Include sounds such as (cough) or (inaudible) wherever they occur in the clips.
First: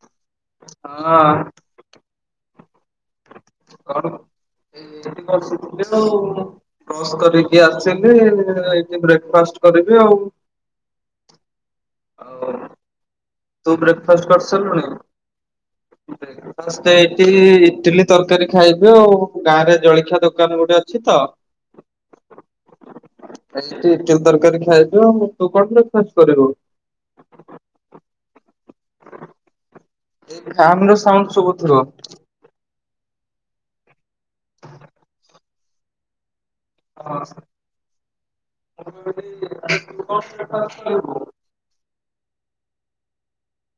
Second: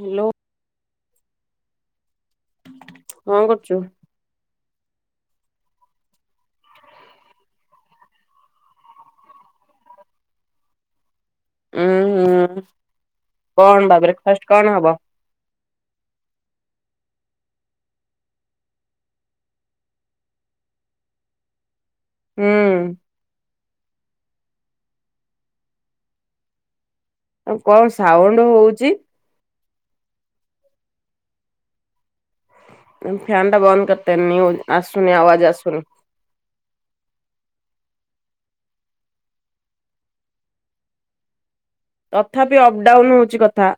Hello. ହଁ। କଣ କରୁଚୁ? କଣ ଏଇଠି ବସିଥିଲି ତ ଆଉ ବ୍ରସ୍ କରିକି ଆସିଲି, ଏଇଠି ବ୍ରେକ୍ ଫାଷ୍ଟ କରିବି ଆଉ। ଉଁ ଆଉ ହୁଁ, ତୁ କଣ ବାବୁ ରେ ବ୍ରେକ୍ ଫାଷ୍ଟ କଣ ହବ? (unintelligible) ବ୍ରେକ୍ ଫାଷ୍ଟ୍ ଇଟିଲି, ଇଟିଲି ତରକାରୀ ଖାଇବୁ ଆଉ, ଗାଁ ରେ ଜଳଖିଆ ଦୋକାନ ଗୋଟେ ଅଛି ତ ହୁଁ ଏମିତି ଇଟିଲି ତରକାରୀ ଖାଇବୁ ଆଉ, ତୁ କଣ ବ୍ରେକ୍ ଫାଷ୍ଟ କରିବୁ? ଆଉ କଣ ସାଉଣ୍ଡ ହଉଚି? ଏଇ ଫ୍ୟାନ୍ ର ସାଉଣ୍ଡ ଶୁବୁ ଥିବ? ଫ୍ୟାନ୍ ଟା ବନ୍ଦ କରଦେ, ନିନ୍ୟୁଜ ଆସୁନି ଆବାଜ୍ ଆସୁନି। ହଁ, ଆଉ ମୁଁ କହିଲି ତୁ କଣ ବ୍ରେକ୍ ଫାଷ୍ଟ କରିବୁ? ତଥାପି ଅପ ଡାଉନ୍ ହଉଚି କଥା।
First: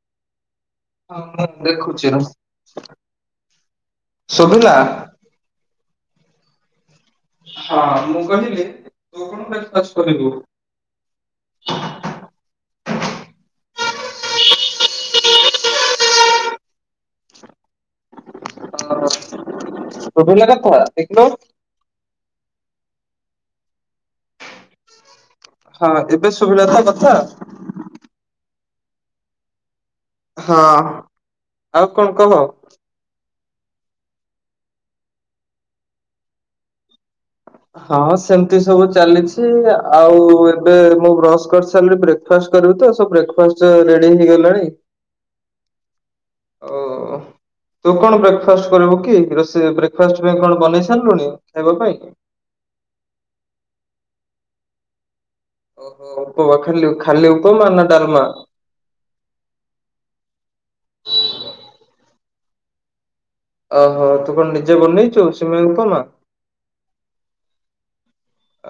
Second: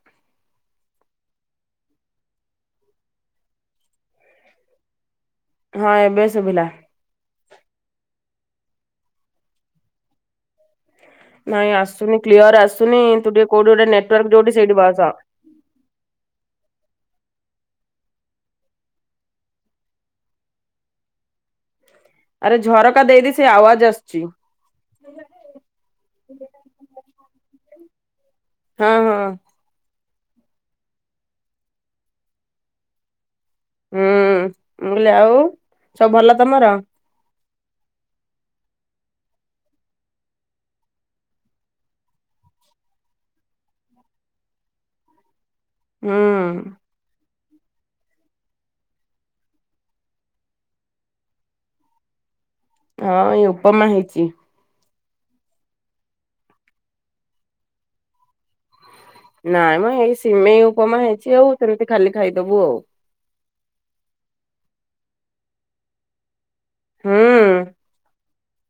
ହଁ ହଁ, ଦେଖୁଚି ରହ, ଶୁଭିଲା? ହଁ ଏବେ ଶୁଭିଲା। ହଁ, ମୁଁ କହିଲି ତୁ କଣ ବ୍ରେକ୍ ଫାଷ୍ଟ୍ କରିିବୁ? ନାଇଁ ଆସୁନି କ୍ଲିୟର ଆସୁନି, ତୁ ଟିକେ କୋଉଠି ଗୋଟେନେଟୱର୍କ ଯୋଉଠି ସେଇଠି ବସ। ହଁ, ଶୁବିଲା କଥା, ଦେଖିଲ? ଆରେ ଝରକା ଦେଇଦେ, ସେଇ ଆୱଜ ଆସୁଛି। ହଁ ଏବେ ଶୁଭିଲା ତ କଥା? ହଁ ହଁ। ହଁ, ଆଉ କଣ କହ? ହୁଁ, ମୁଁ କହିଲି ଆଉ, ସବୁ ଭଲ ତମର? ହଁ ସେମିତି ସବୁ ଚାଲିଛି ଆଉ ଏବେ ମୁଁ ବ୍ରଶ କରି ସାରିଲିପରେ ବ୍ରେକ୍ଫାଷ୍ଟ କରିବୁ ତ ସବୁ ବ୍ରେକ୍ଫାଷ୍ଟ ରେଡି ହେଇଗଲାଣି। ହୁଁ ଓ ତୁ କଣ ବ୍ରେକଫାଷ୍ଟ କରିବୁ କି ରୋଷେଇ ବ୍ରେକ୍ଫାଷ୍ଟ ପାଇଁ କଣ ବନେଇ ସାରିଲୁଣି ଖାଇବା ପାଇଁ ହଁ ଏଇ ଉପମା ହେଇଛି। ଓହୋ ଉପମା ଖାଲି ଖାଲି ଉପମା ନା ଡଲମା ନାଇଁ ମଏଇ ସିମେଇ ଉପମା ହେଇଛି ଆଉ ସେମିତି ଖାଲି ଖାଇଦବୁ ଆଉ ଓହୋ ତୁ କଣ ନିଜେ ବନେଇଛୁ ସିମେଇ ଉପମା। ହୁଁ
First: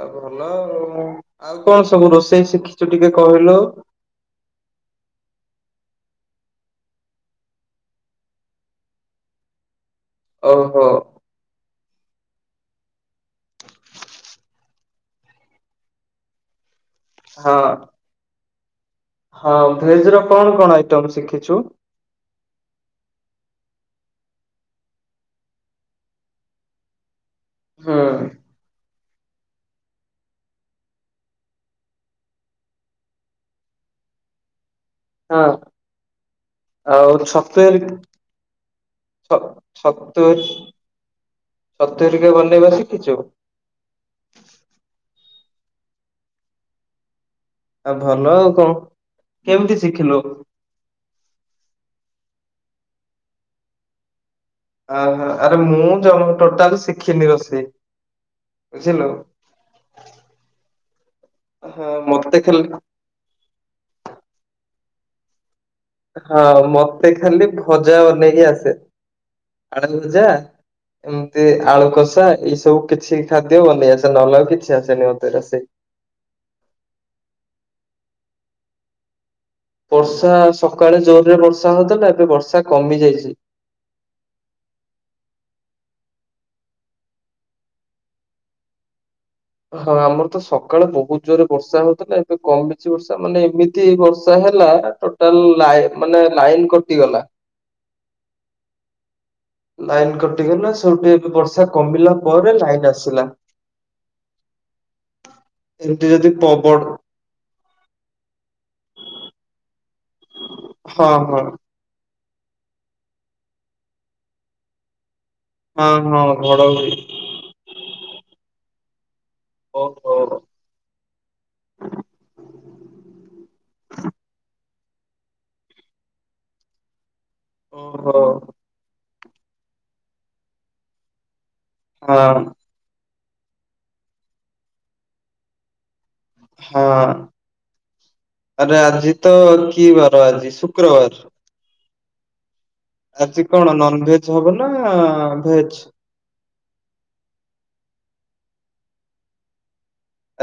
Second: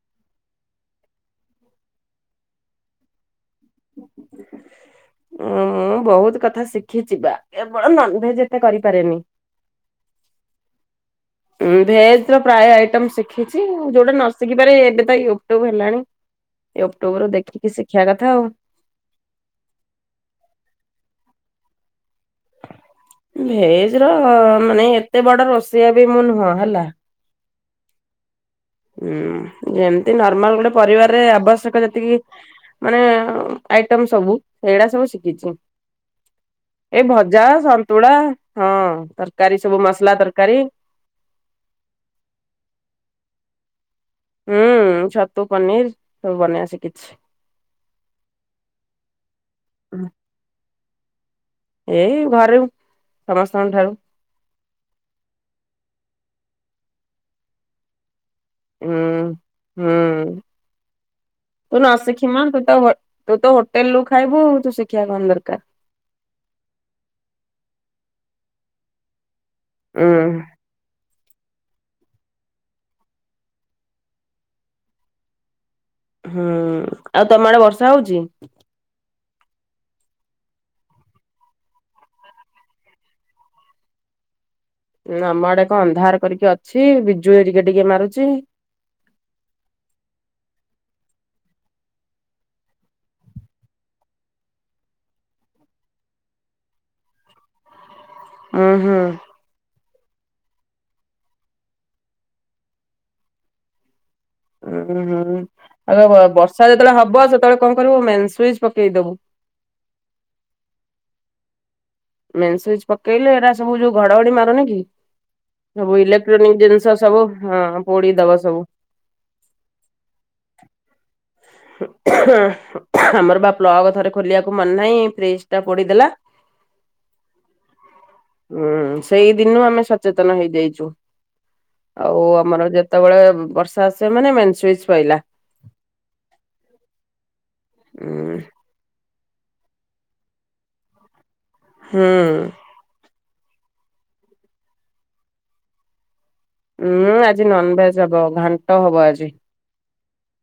ଆଉ ଭଲ ଆଉ କଣ ସବୁ ରୋଷେଇ ଶିଖିଛୁ ଟିକେ କହିଲୁ। ଉ ମୁଁ ବହୁତ କଥା ଶିଖିଛି ବା କେବଳ ନନଭେଜଟା କରିପାରେନି। ଓହୋ ଉଁ ଭେଜ ର ପ୍ରାୟ ଆଇଟମ ଶିଖିଛି ଯୋଉଟା ନ ଶିଖିପାରେ ଏବେ ତ ୟୁଟ୍ୟୁବ ହେଲାଣି। ୟୁଟୁବରୁ ହଁ ଦେଖିକି ଶିଖିବା କଥା ଆଉ ହଁ ଭେଜ ର କଣ କଣ ଆଇଟମ ଶିଖିଛୁ। ଭେଜ ର ମାନେ ଏତେ ବଡ଼ ରୋଷେଇଆ ବି ମୁଁ ନୁହଁ ହେଲା। ହ ଯେମତି ନର୍ମାଲ ଗୋଟେ ପରିବାରରେ ଆବଶ୍ୟକ ଯେତିକି ମାନେ ଆଇଟମ ସବୁ ସେଇଗୁଡା ସବୁ ହଁ ଶିଖିଛି। ଏଇ ଆଉ ଭଜା ଛତୁ ହେରିକା ସନ୍ତୁଳା ହଁ ତରକାରୀ ସବୁ ମସଲା ତରକାରୀ। (unintelligible) ତୁ ଟିକେ ବନେଇବା ଶିଖିଛୁ। ହୁଁ ଛତୁ ପନିର ସବୁ ବନେଇବା ଶିଖିଚି ଆ ଭଲ ଆଉ କଣ କେମିତି ଶିଖିଲୁ। ଏଇ ଘରୁ ସମସ୍ତଙ୍କ ଠାରୁ। ଅହୋ ଆରେ ମୁଁ ଜମା ଟୋଟାଲ ଶିଖିନି ରୋଷେଇ। ବୁଝିଲୁ। ହୁଁ ହୁଁ। ତୁ ହଁ ନ ମତେ ଶିଖିମା ତୁ ଖାଲି ତ ତୁ ତ ହୋଟେଲ ରୁ ଖାଇବୁ ତୁ ଶିଖିବା କଣ ଦରକାର। ହଁ ମତେ ଖାଲି ଭଜା ବନେଇକି ଆସେ ଆଳୁ ଉଁ ଭଜା। ଏମିତି ଆଳୁ କଷା ଏଇ ସବୁ କିଛି ଖାଦ୍ୟ ବନେଇ ଆସେ ନହଲେ କିଛି ଆସେନି ମୋତେ ରୋଷେଇ। ହୁଁ ଆଉ ତମ ଆଡେ ବର୍ଷା ହଉଛି। ବର୍ଷା ସକାଳେ ଜୋର ରେ ବର୍ଷା ହଉଥିଲା ଏବେ ବର୍ଷା କମି ଯାଇଛି। ଆମ ଆଡେ କଣ ଅନ୍ଧାର କରିକି ଅଛି ବିଜୁ ଏ ଟିକେ ଟିକେ ମାରୁଛି। ହଁ ଆମର ତ ସକାଳେ ବହୁତ ଜୋରେ ବର୍ଷା ହଉଥିଲା ଏବେ କମ ବେଶି ବର୍ଷା ମାନେ ଏମିତି ବର୍ଷା ହେଲା। ଟୋଟାଲ ମାନେ ଲାଇନ କଟିଗଲା। ହୁଁ ହୁଁ। ଲାଇନ କଟିିଗଲା ସେଉଠୁ ବର୍ଷା କମିଲା ପରେ ଲାଇନ ଆସିଲା। ଉଁ ଏମିତି ହୁଁ ଆ ଯଦି ବର୍ଷା ପବନ ଯେତେବେଳେ ହବ ସେତେବେଳେ କଣ କରିବୁ ମେନ୍ ସୁଇଚ ପକେଇଦବୁ। ହଁ ହଁ। ମେନ୍ ସୁଇଚ୍ ପକେଇଲେ ଏଇଟା ସବୁ ଯୋଉ ଘଡଘଡି ମାରୁନି କି। ସବୁ ହଁ ହଁ ଇଲେକ୍ଟ୍ରୋନିକ ଜିନିଷ ଘଡଘଡି ସବୁ ହଁ ପୋଡି ଦବା ସବୁ। ଓହ। ହଁ ଆମର ବା ପ୍ଲଗ ଥରେ ଖୋଲିବାକୁ ମନେ ନାହିଁ ଫ୍ରିଜ ଟା ପୋଡିଦେଲା। (inaudible) ଓହୋ। ହୁଁ ସେଇ ଦିନୁ ଆମେ ସଚେତନ ହେଇଯାଇଚୁ ହଁ ଆଉ ଆମର ଯେ ଯେତେବେଳେ ବର୍ଷା ଆସିବ ମାନେ ମେନ୍ ସୁଇଚ୍ ପଇଲା। ହଁ। ହୁଁ। ଆରେ ଆଜିତ କିବାର ଆଜି ଶୁକ୍ରବାର ହୁଁ। ଆଜି କଣ ନନ୍ ଭେଜ୍ ହବନା ଭେଜ୍? ଉଁ ଆଜି ନନଭେଜ୍ ହବ ଘାଣ୍ଟ ହବ ଆଜି।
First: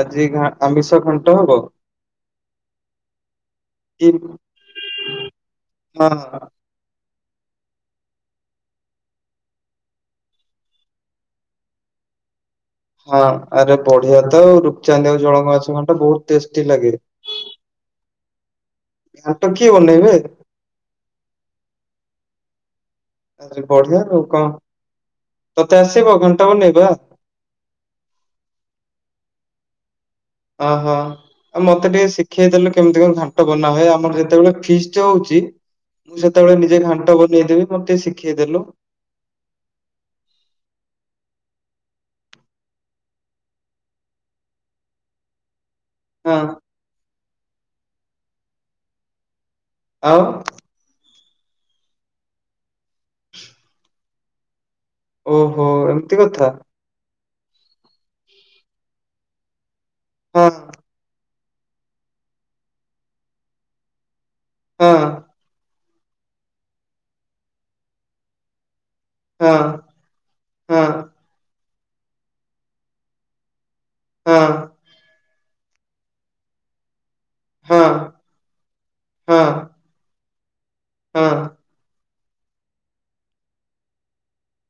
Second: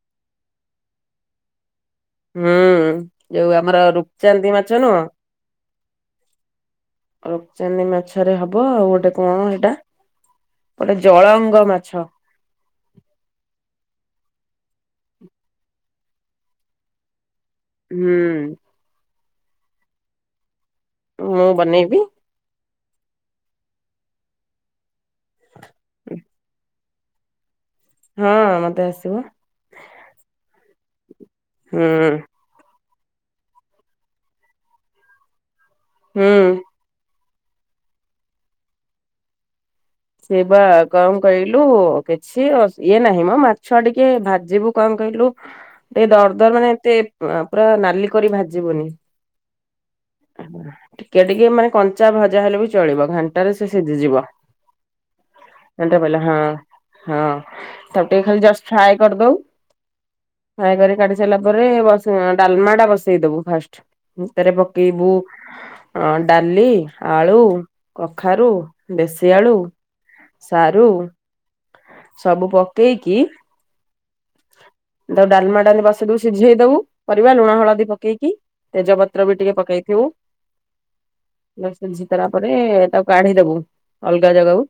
ଆଜି ଘା ଆମିଷ ଖଣ୍ଟ ହବ? ହୁଁ ଯୋଉ ଆମର କି ରୁପଚାନ୍ତି ମାଛ ନୁହଁ ହଁ। ରୁପଚାନ୍ଦି ମାଛରେ ହବ ଆଉ ଗୋଟେ କଣ ହେଟା ଗୋଟେ ଜଳଙ୍ଗ ମାଛ ହଁ ଆରେ ବଢିଆତ ରୁପଚାନ୍ଦି ଆଉ ଜଳଙ୍ଗ ମାଛ ଘାଣ୍ଡ ବହୁତ୍ ଟେଷ୍ଟି ଲାଗେ। ହୁଁ। ଘାଣ୍ଟ କିଏ ବନେଇବେ? ମୁଁ ବନେଇବି। ଆରେ ବଢିଆ ଆଉ କଁ ତତେ ଆସିବ ଘଣ୍ଟା ବନେଇବା? ହଁ ମତେ ଆସିବ। ଅଁ ହଁ ଆଉ ହୁଁ ମତେ ଟିକେ ଶି ଖିଇ ଦେଲେ କେମିତି କଣ ଘାଣ୍ଟ ବନାହୁଏ ଆମର ଯେତେବେଳେ ଫିସ୍ଟି ହଉଚି ମୁଁ ହୁଁ। ସେତେବେଳେ ନିଜେ ଘାଣ୍ଟ ବନେଇଦେବି ମତେ ଟିକେ ଶିଖେଇଦେଲୁ। ସେ ବା କଣ କହିଲୁ କିଛି ଇଏ ନାହିଁମୋ ମାଛ ଟିକେ ଭାଜିବୁ କଣ କହିଲୁ ଟିକେ ହଁ ଦରଦର ମାନେ ଏତେ ପୁରା ନାଲି କରି ଭାଜିବୁନି ଆଉ? ଟିକେ ଟିକେ ମାନେ କଞ୍ଚା ଭଜା ହେଲେବି ଚଳିବ ଘାଣ୍ଟାରେ ସେ ସିଝିଯିବ। ଓହୋ ଘାଣ୍ଟରେ ଏମିତି ପାଇଲେ ହଁ କଥା ହଁ ତାକୁ ଟିକେ ଖାଲିଜଷ୍ଟ ଫ୍ରାଏ କରିଦବୁ ହଁ ଫ୍ରାଏ କରି କାଢିସାରିଲା ପରେ ଡାଲମାଟା ବସେଇ ଦବୁ ଫାଷ୍ଟ ଭିତରେ ହଁ ପକେଇବୁ ଅଁ ଡାଲି ଆଳୁ କଖାରୁ ଦେଶୀ ଆଳୁ ହଁ ହଁ ସାରୁ ସବୁ ପକେଇକି ହଁ। ତାପରେ ଡାଲମା ଡାଲି ବସିଦବୁ ସିଝେଇ ଦବୁ ପରିବା ଲୁଣ ହଁ ହଳଦୀ ପକେଇକି ତେଜପତ୍ରବି ହଁ ଟିକେ ପକେଇଥିବୁ। ହଁ। ସିଝିଗଲା ପରେ ତାକୁ କାଢିଦବୁ ଅଲଗା ଜାଗାକୁ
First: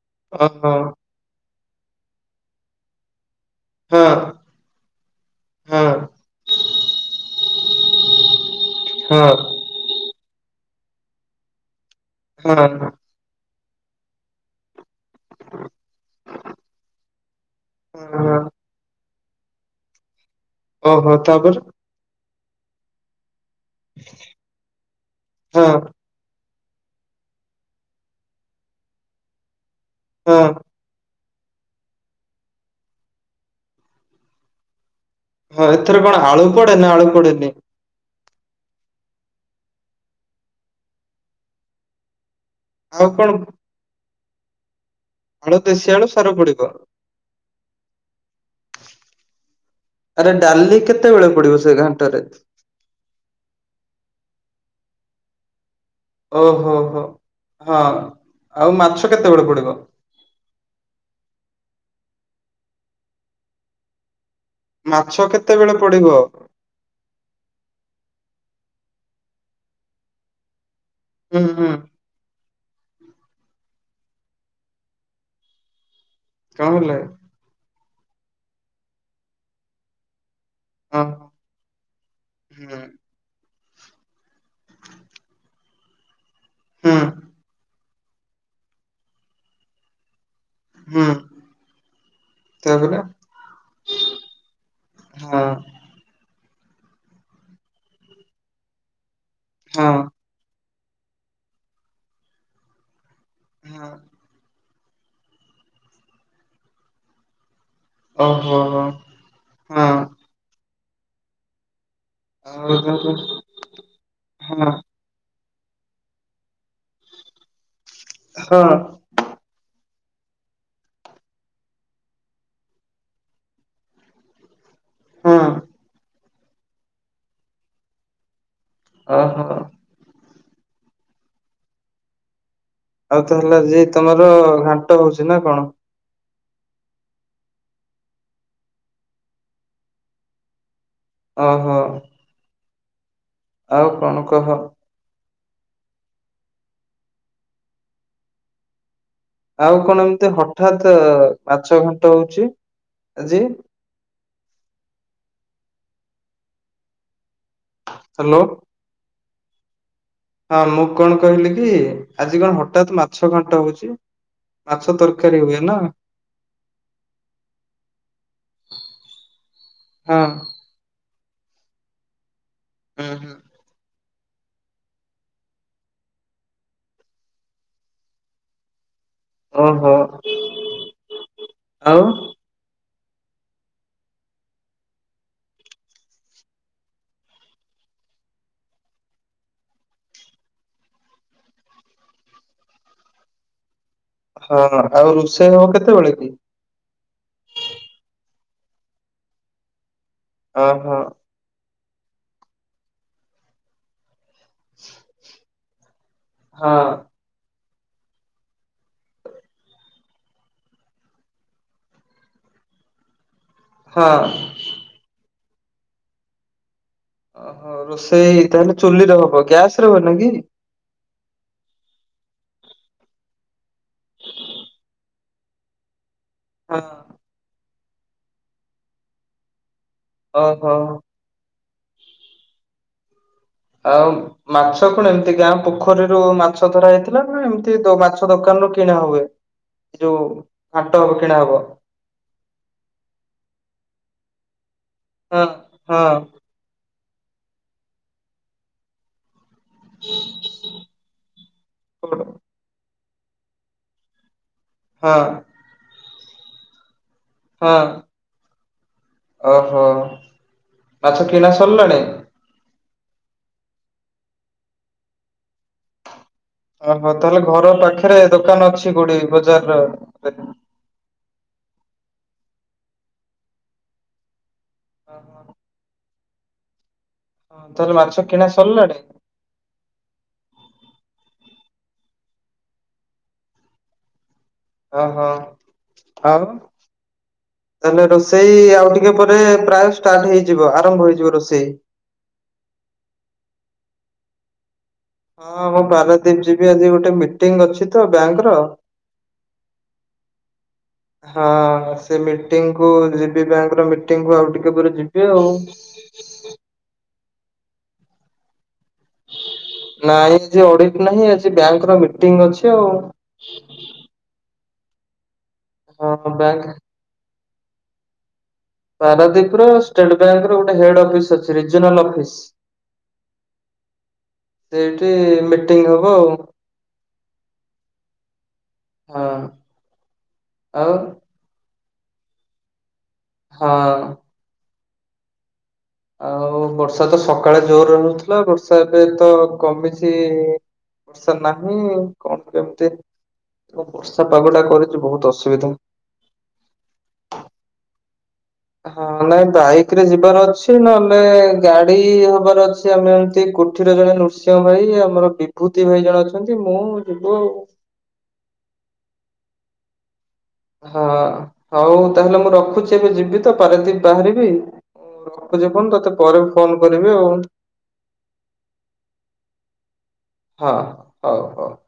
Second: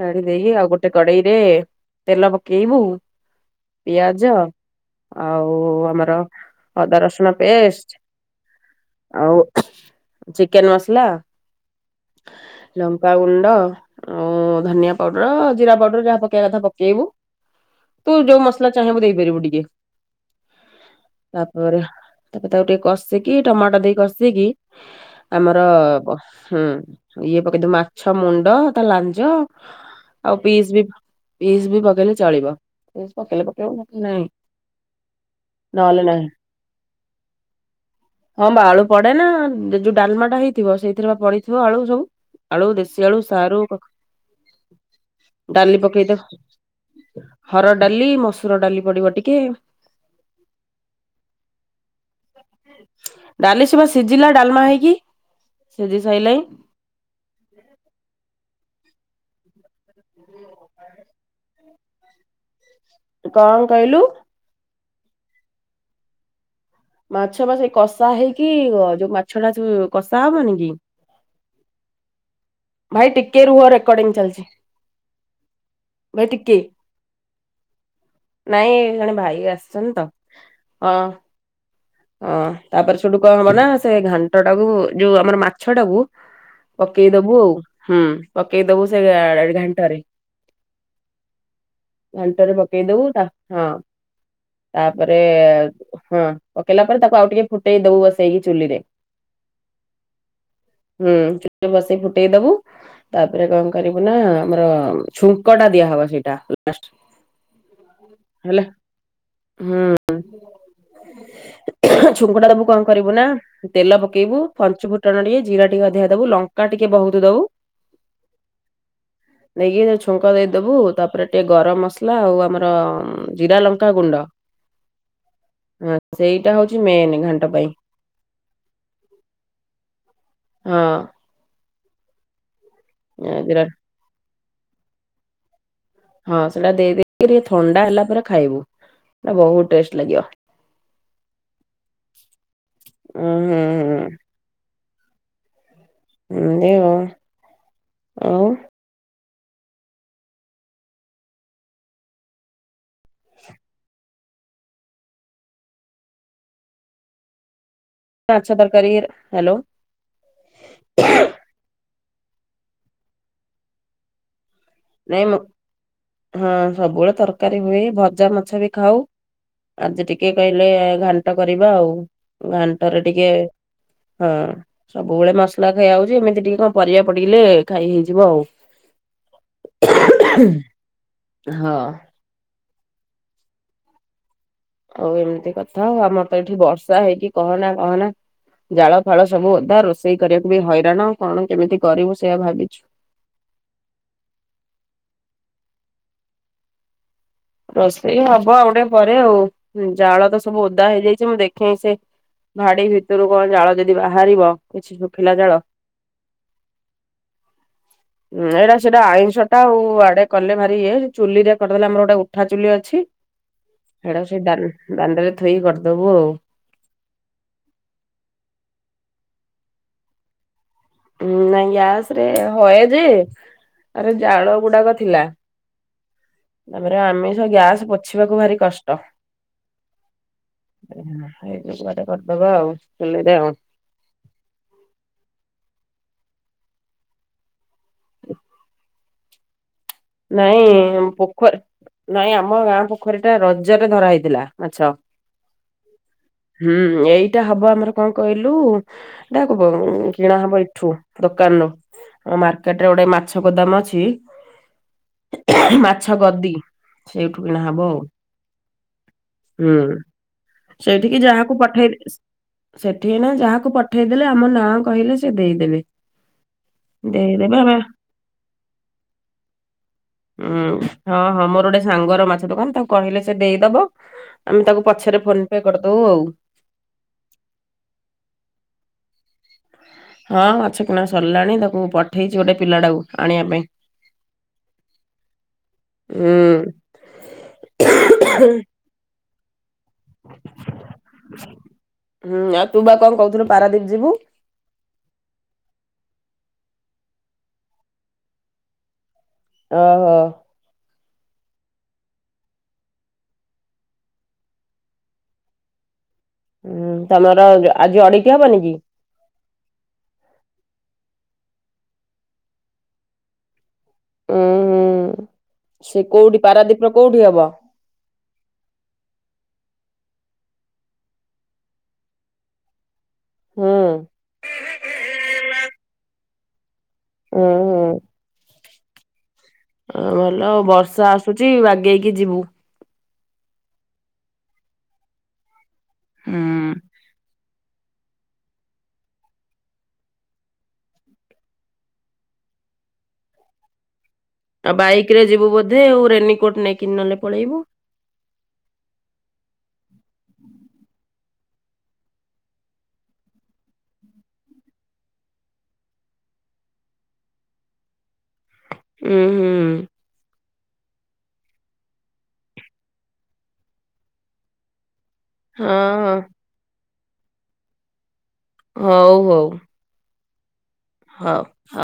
କାଢ଼ି ଦେଇ ଆଉ ଓହୋ ଗୋଟେ କଡେଇରେ ତେଲ ପକେଇବୁ ହଁ ପିଆଜ ଆଉ ହଁ ଆମର ଅଦା ରସୁଣ ପେଷ୍ଟେ ହଁ ଚିକେନ୍ ମସଲା ହଁ ଲଙ୍କା ଗୁଣ୍ଡ ଆଉ ଧନିଆ ପାଉଡର ଜିରା ପାଉଡର ଯାହା ପକେଇବା କଥା ପକେଇବୁ ତୁ ଯୋଉ ହଁ ମସଲା ଚାହିଁବୁ ଦେଇପାରିବୁ ଟିକେ ତାପରେ ତାପରେ ତାକୁ ଟିକେ କଷିକି ଟମାଟୋ ଦେଇ କଷିକି ଆମର ହଁ, ହୁଁ ଇଏ ପକେଇଦବୁ ମାଛ ମୁଣ୍ଡ ତା ଲାଞ୍ଜ ଆଉ ହଁ, ପିସି ବି ପିସ୍ ବି ପକେଇଲେ ଚଳିବ ପିସ୍ ପକେଇଲେ ପକେଇବୁ ନହେଲେ ନାଇଁ। ହଁ ଏଥିରେ ନହେଲେ କଣ ନାହିଁ। ଆଳୁ ପଡ଼େ ନାଆଳୁ ପଡ଼େନି? ହଁ ବା ଆଳୁ ପଡ଼େନା ଯୋଉ ଡାଲମାଟା ହେଇଥିବ ସେଇଥିରେବା ପଡ଼ିଥିବ ଆଳୁ ସବୁ। ଆଳୁ ଦେଶୀ ଆଉ ଆଳୁ କଣ ସାରୁ କ ଆଳୁ ଦେଶୀ ଆଳୁ ସାରୁ ପଡ଼ିବ। ହରଡ଼ ଡ଼ାଲି, ମସୁର ଡ଼ାଲି ପଡ଼ିବ ଟିକେ। ଆରେ ଡ଼ାଲି କେତେବେଳେ ପଡ଼ିବ ସେ ଘାଣ୍ଟରେ? ଡ଼ାଲି ସିଏ ବା ସିଝିଲା ଡ଼ାଲମା ହେଇକି। ସିଝି ସାଇଲାଇଁ ଓ ହୋ ହୋ ହଁ ଆଉ ମାଛ କେତେବେଳେ ପଡ଼ିବ? କଣ କହିଲୁ? ମାଛ କେତେବେଳେ ପଡ଼ିବ? ମାଛ ବା ସେଇ କଷା ହେଇକି ଯୋଉ ମାଛ ଟା ସବୁ କଷା ହବନି କି। ହୁଁ ହୁଁ। ଭାଇ ଟିକେ ରୁହ ରେକର୍ଡି଼ଙ୍ଗ୍ ଚାଲିଛି ଭାଇ ଟିକେ କଣ ହେଲା? ନାଇଁ ଜଣେ ଭାଇ ଆସିଛନ୍ତି ତ ହଁ। ଅଁ ହୁଁ, ତାପରେ ସେଠୁ କଣ ହବ ନା ସେ ଘାଣ୍ଟ ଟାକୁ ଯୋଉ ଆମର ମାଛ ଟାକୁ ହୁଁ, ପକେଇଦବୁ ଆଉ ହୁଁ ପକେଇଦବୁ ସେ ଘା ଘାଣ୍ଟରେ। ହୁଁ ଘାଣ୍ଟାରେ ପକେଇ ତାପରେ ଦବୁ ତା ହଁ ତାପରେ ହଁ, ହଁ। ପକେଇଲା ପରେ ତାକୁ ଆଉ ଟିକେ ଫୁଟେଇ ଦବୁ ବସେଇକି ଚୁଲିରେ। ହଁ। ହୁଁ ଟିକେ ବସେଇ ଫୁଟେଇ ଦବୁ ତାପରେ କଣ ହଁ କରିବୁ ନା ଆମର ଛୁଙ୍କ ଟା ଦିଆ ହବ ସେଇ ଟା ଲାଷ୍ଟ୍। ଓହୋ! ହେଲା ହୋ। ହୁଁ। ଛୁଙ୍କ ଟା ଦବୁ ହଁ ଆଉ କଣ ତାପରେ କରିବୁ ନା ତେଲ ପକେଇବୁ ହଁ, ଫଞ୍ଚୁ ଫୁଟଣ ଟିକେ ଜିରା ଟିକେ ଅଧିକା ଦବୁ ଲଙ୍କା ଟିକେ ବହୁତ୍ ଦବୁ। ହଁ। (inaudible) ନେଇକି ଛୁଙ୍କ ଦେଇଦବୁ ତାପରେ ଟିକେ ଗରମ ମସଲା ଆଉ ଆମର ଜିରା ଲଙ୍କା ଗୁଣ୍ଡ। ହଁ। ହଁ ସେଇଟା ହଉଛି ମେନ୍ ଘାଣ୍ଟ ପାଇଁ। ଓ ହୋ। ହଁ। ଆଉ ତାହେଲେ ଜିରା ଯେ ତମର ଘାଣ୍ଟ ହଉଛି ନା କଣ? ହଁ ସେଇଟା ଦେଇକିରି ଥଣ୍ଡା ହେଲା ପରେ ଖାଇବୁ। ବହୁତ୍ ଟେଷ୍ଟ୍ ଲାଗିବ। ଓ ହୋ। ହୁଁ ହୁଁ। ଆଉ କଣ କହ? ଏମିତି ଆଉ ଆଉ। ଆଉ କଣ ଏମତି ହଠାତ୍ ମାଛ ଘାଣ୍ଟ ହଉଛି ଆଜି? ହ୍ୟାଲୋ ମାଛ ତରକାରୀ ଇଏ ରେ ହାଲୋ। ହଁ ମୁଁ କଣ କହିଲି କି ଆଜି କଣ ହଠାତ୍ ମାଛ ଘାଣ୍ଟ ହଉଛି। ମାଛ ନାଇଁ ମ ତରକାରୀ ହୁଏ ନା? ହଁ ସବୁବେଳେ ତରକାରୀ ହୁଏ ଭଜା ମାଛ ବି ଖାଉ। ଆଜି ହଁ ଟିକେ କହିଲେ ଘାଣ୍ଟ କରିବା ଆଉ ଘାଣ୍ଟରେ ହୁଁ ଟିକେ ହୁଁ ହଁ ସବୁବେଳେ ମସଲା ଖିଆ ହଉଛି ଏମିତି ଟିକେ କଣ ପରିବା ପଡ଼ିଗଲେ ଖାଇ ହେଇଯିବ ଆଉ। ଓହୋ (unintelligible) ଆଉ ହଁ। ଆଉ ଏମିତି କଥା ଆଉ ଆମର ତ ଏଠି ବର୍ଷା ହେଇକି କହନା କହନା ଜାଳ ଫାଳ ସବୁ ଓଦା। ରୋଷେଇ କରିବାକୁ ବି ହଇରାଣ। କଣ କେମିତି କରିବୁ ସେଇୟା ଭାବିଛୁ? ହଁ ହଁ ଆଉ ରୋଷେଇ ହବ କେତେବେଳେ କି? ରୋଷେଇ ହବ ଆଉ ଟିକେ ପରେ ଆଉ। ଜାଳ ତ ସବୁ ଓଦା ଓହୋ ହେଇଯାଇଛି। ମୁଁ ଦେଖେଇ ସା ଭାଡି ଭିତରେ କଣ ଜାଳ ଯଦି ବାହାରିବ କିଛି ଶୁଖିଲା ଜାଳ। ହଁ। ହୁଁ ଏଇଟା ସେଇଟା ଆଇଁଷଟା ଆଉ ଆଡେ କଲେ ଭାରି ଇଏ ଚୁଲିରେ କରିଦେଲେ ଆମର ଗୋଟେ- ଭାବିଲି ଅଛି। ହଁ। ସେଟା ସେଇ ଦାଣ୍ଡ- ଦାଣ୍ଡରେ ଥୋଇ କରିଦବୁ ଆଉ। ଓହୋ ରୋଷେଇ ତାହେଲେ ଚୁଲିରେ ହବ। ଗ୍ୟାସରେ ହଉନି କି? ଉଁ ନାଇଁ ଗ୍ୟାସରେ ହଏ ଯେ ଆରେ ଜାଳ ଗୁଡାକ ଥିଲା। ହଁ ତାପରେ ଆମିଷ ଗ୍ୟାସ ପୋଛିବାକୁ ଭାରି କଷ୍ଟ। ଓହୋ ଏଇଟା ଟିକେ କରିଦବା ଆଉ ଚୁଲିରେ ଆଉ ମାଛ କଣ ଏମିତି ଗାଁ ପୋଖରୀରୁ ମାଛ ଧରା ହେଇଥିଲା ନା ଏମ ସେ ତ ମାଛ ଦୋକାନରୁୁ କିଣା ହୁଏ? ଯୋଉ ଘାଟ ନାଇଁ ହବ କିଣା ହବ ପୋଖରି ନାଇଁ ଆମ ଗାଁ ପୋଖରୀଟା ରଜରେ ଧରା ହେଇଥିଲା ମାଛ। ହଁ ହଁ ହୁଁ। ଏଇଟା ହବ ଆମର କଣ କହିଲୁ? ଡାକୁ କିଣା ହବ ଏଠୁ ଦୋକାନରୁ ମାର୍କେଟରେ ଗୋଟେ ମା ମାଛ ଗୋଦାମ ଅଛି। ହଁ। ମାଛ ଗଦି ସେଇଠୁ କିଣା ହଁ ହବ ଆଉ। ହୁଁ। ଓହୋ ସେଇଠିକି ମାଛ କିଣା ଯାହାକୁ ପଠେଇ- ସରିଲାଣି ସେଠି ନା ଯାହାକୁ ପଠେଇଦେଲେ ଆମ ନାଁ କହିଲେ ସେ ଦେଇଦେବେ। ଓହୋ ତାହେଲେ ଦେଇଦେବେ ଘର ଆମେ ପାଖରେ ଦୋକାନ ଅଛି କୋଉଠି ବଜାରର। ଉଁ ହଁ ହଁ ମୋର ଗୋଟେ ସାଙ୍ଗର ମାଛ ଦୋକାନ, ତାକୁ କହିଲେ ସେ ଦେଇଦବ। ଆମେ ତାକୁ ପଛରେ ଫୋନ ପେ କରିଦଉ ଆଉ ତୋର ମାଛ କିଣା ସରିଲାଣି? ହଁ ମାଛ କିଣା ସରିଲାଣି ତାକୁ ପଠେଇଛି ଗୋଟେ ପିଲାଟାକୁ ଆଣିବା ପାଇଁ। ଓହୋ ଆଉ ହୁଁ ତାହେଲେ ରୋଷେଇ ଆଉ ଟିକ- ଟିକେ ପରେ ପ୍ରାୟ ଷ୍ଟାର୍ଟ ହେଇଯିବ ଆରମ୍ଭ ହୋଇଯିବ ରୋଷେଇ। ହୁଁ ଆଉ ତୁ ବା କଣ କହୁଥିଲୁ ପାରାଦୀପ ଯିବୁ? ହଁ ମୁଁ ପାରାଦ୍ୱୀପ ଯିବି ଆଜି ଗୋଟେ ମିଟିଂ ଅଛି ତ ବ୍ୟାଙ୍କର। ଓହୋ। ହଁ ସେ ମିଟିଙ୍ଗକୁ ଯିବି ବ୍ୟାଙ୍କର ମିଟିଙ୍ଗକୁ ଆଉ ଟିକେ ପରେ ଯିବି ଆଉ। ହୁଁ ତମର ଆଜି ଅଡିଟ ହବନି କି। ନାଇଁ ଯେ ଅଡିଟ୍ ନାହିଁ ଆଜି ବ୍ୟାଙ୍କର ମିଟିଂ ଅଛି ଆଉ ଉୁଁ ହୁଁ ସେ ହଁ କୋଉଠି ବ୍ୟାଙ୍କ ପାରାଦ୍ୱୀପର କୋଉଠି ହବ। ପାରାଦ୍ୱୀପର ଷ୍ଟେଟ୍ ବ୍ୟାଙ୍କର ଗୋଟେ ହେଡ ଅଫିସ ଅଛି ରିଜୋନାଲ ଅଫିସ ହୁଁ ସେଇଠି ମିଟିଂ ହବ ଆଉ। ଉଁ ହୁଁ ଆଉ ଭଲ ହଁ ଆଉ ବର୍ଷା ଆସ ଉଛି ବାଗେଇକି ଯିବୁ। ହଁ। ଆଉ ହୁଁ ବର୍ଷା ତ ସକାଳେ ଜୋରରେ ହୋଉଥିଲା ବର୍ଷା ଏବେ ତ କମିଛି। ବର୍ଷା ନାହିଁ କଣ କେମିତି ବର୍ଷା ପାଗଟା ଆଉ କରିଛି ବହୁତ ବାଇକରେ ଯିବୁ ଅସୁବିଧା। ବୋଧେ ଆଉ ରେନିକୋଟ ନେଇକି ନହେଲେ ପଳେଇବୁ। ହଁ ନାଇଁ ବାଇକରେ ଯିବାର ଅଛି ନହେଲେ ଗାଡି ହବାର ଅଛି। ଆମେ ଏମତି କୋଠିର ଜଣେ ନୃସିଂହ ଭାଇ ଆମର ବିଭୂତି ଭାଇ ଜଣେ ଅଛନ୍ତି ମୁଁ ଯିବୁ ଆଉ। ଉଁ ହୁଁ। ହଁ ହଉ ତାହେଲେ ମୁଁ ରଖୁଛି ଏବେ ଯିବି ତ ପାରାଦ୍ଵୀପ ବାହାରିବି। ରଖୁଛି ହଁ ଫୋନ ହଁ ତତେ ପରେ ଫୋନ କରିବି ଆଉ। ହଉ ହଉ। ହଁ ହଉ ହଉ।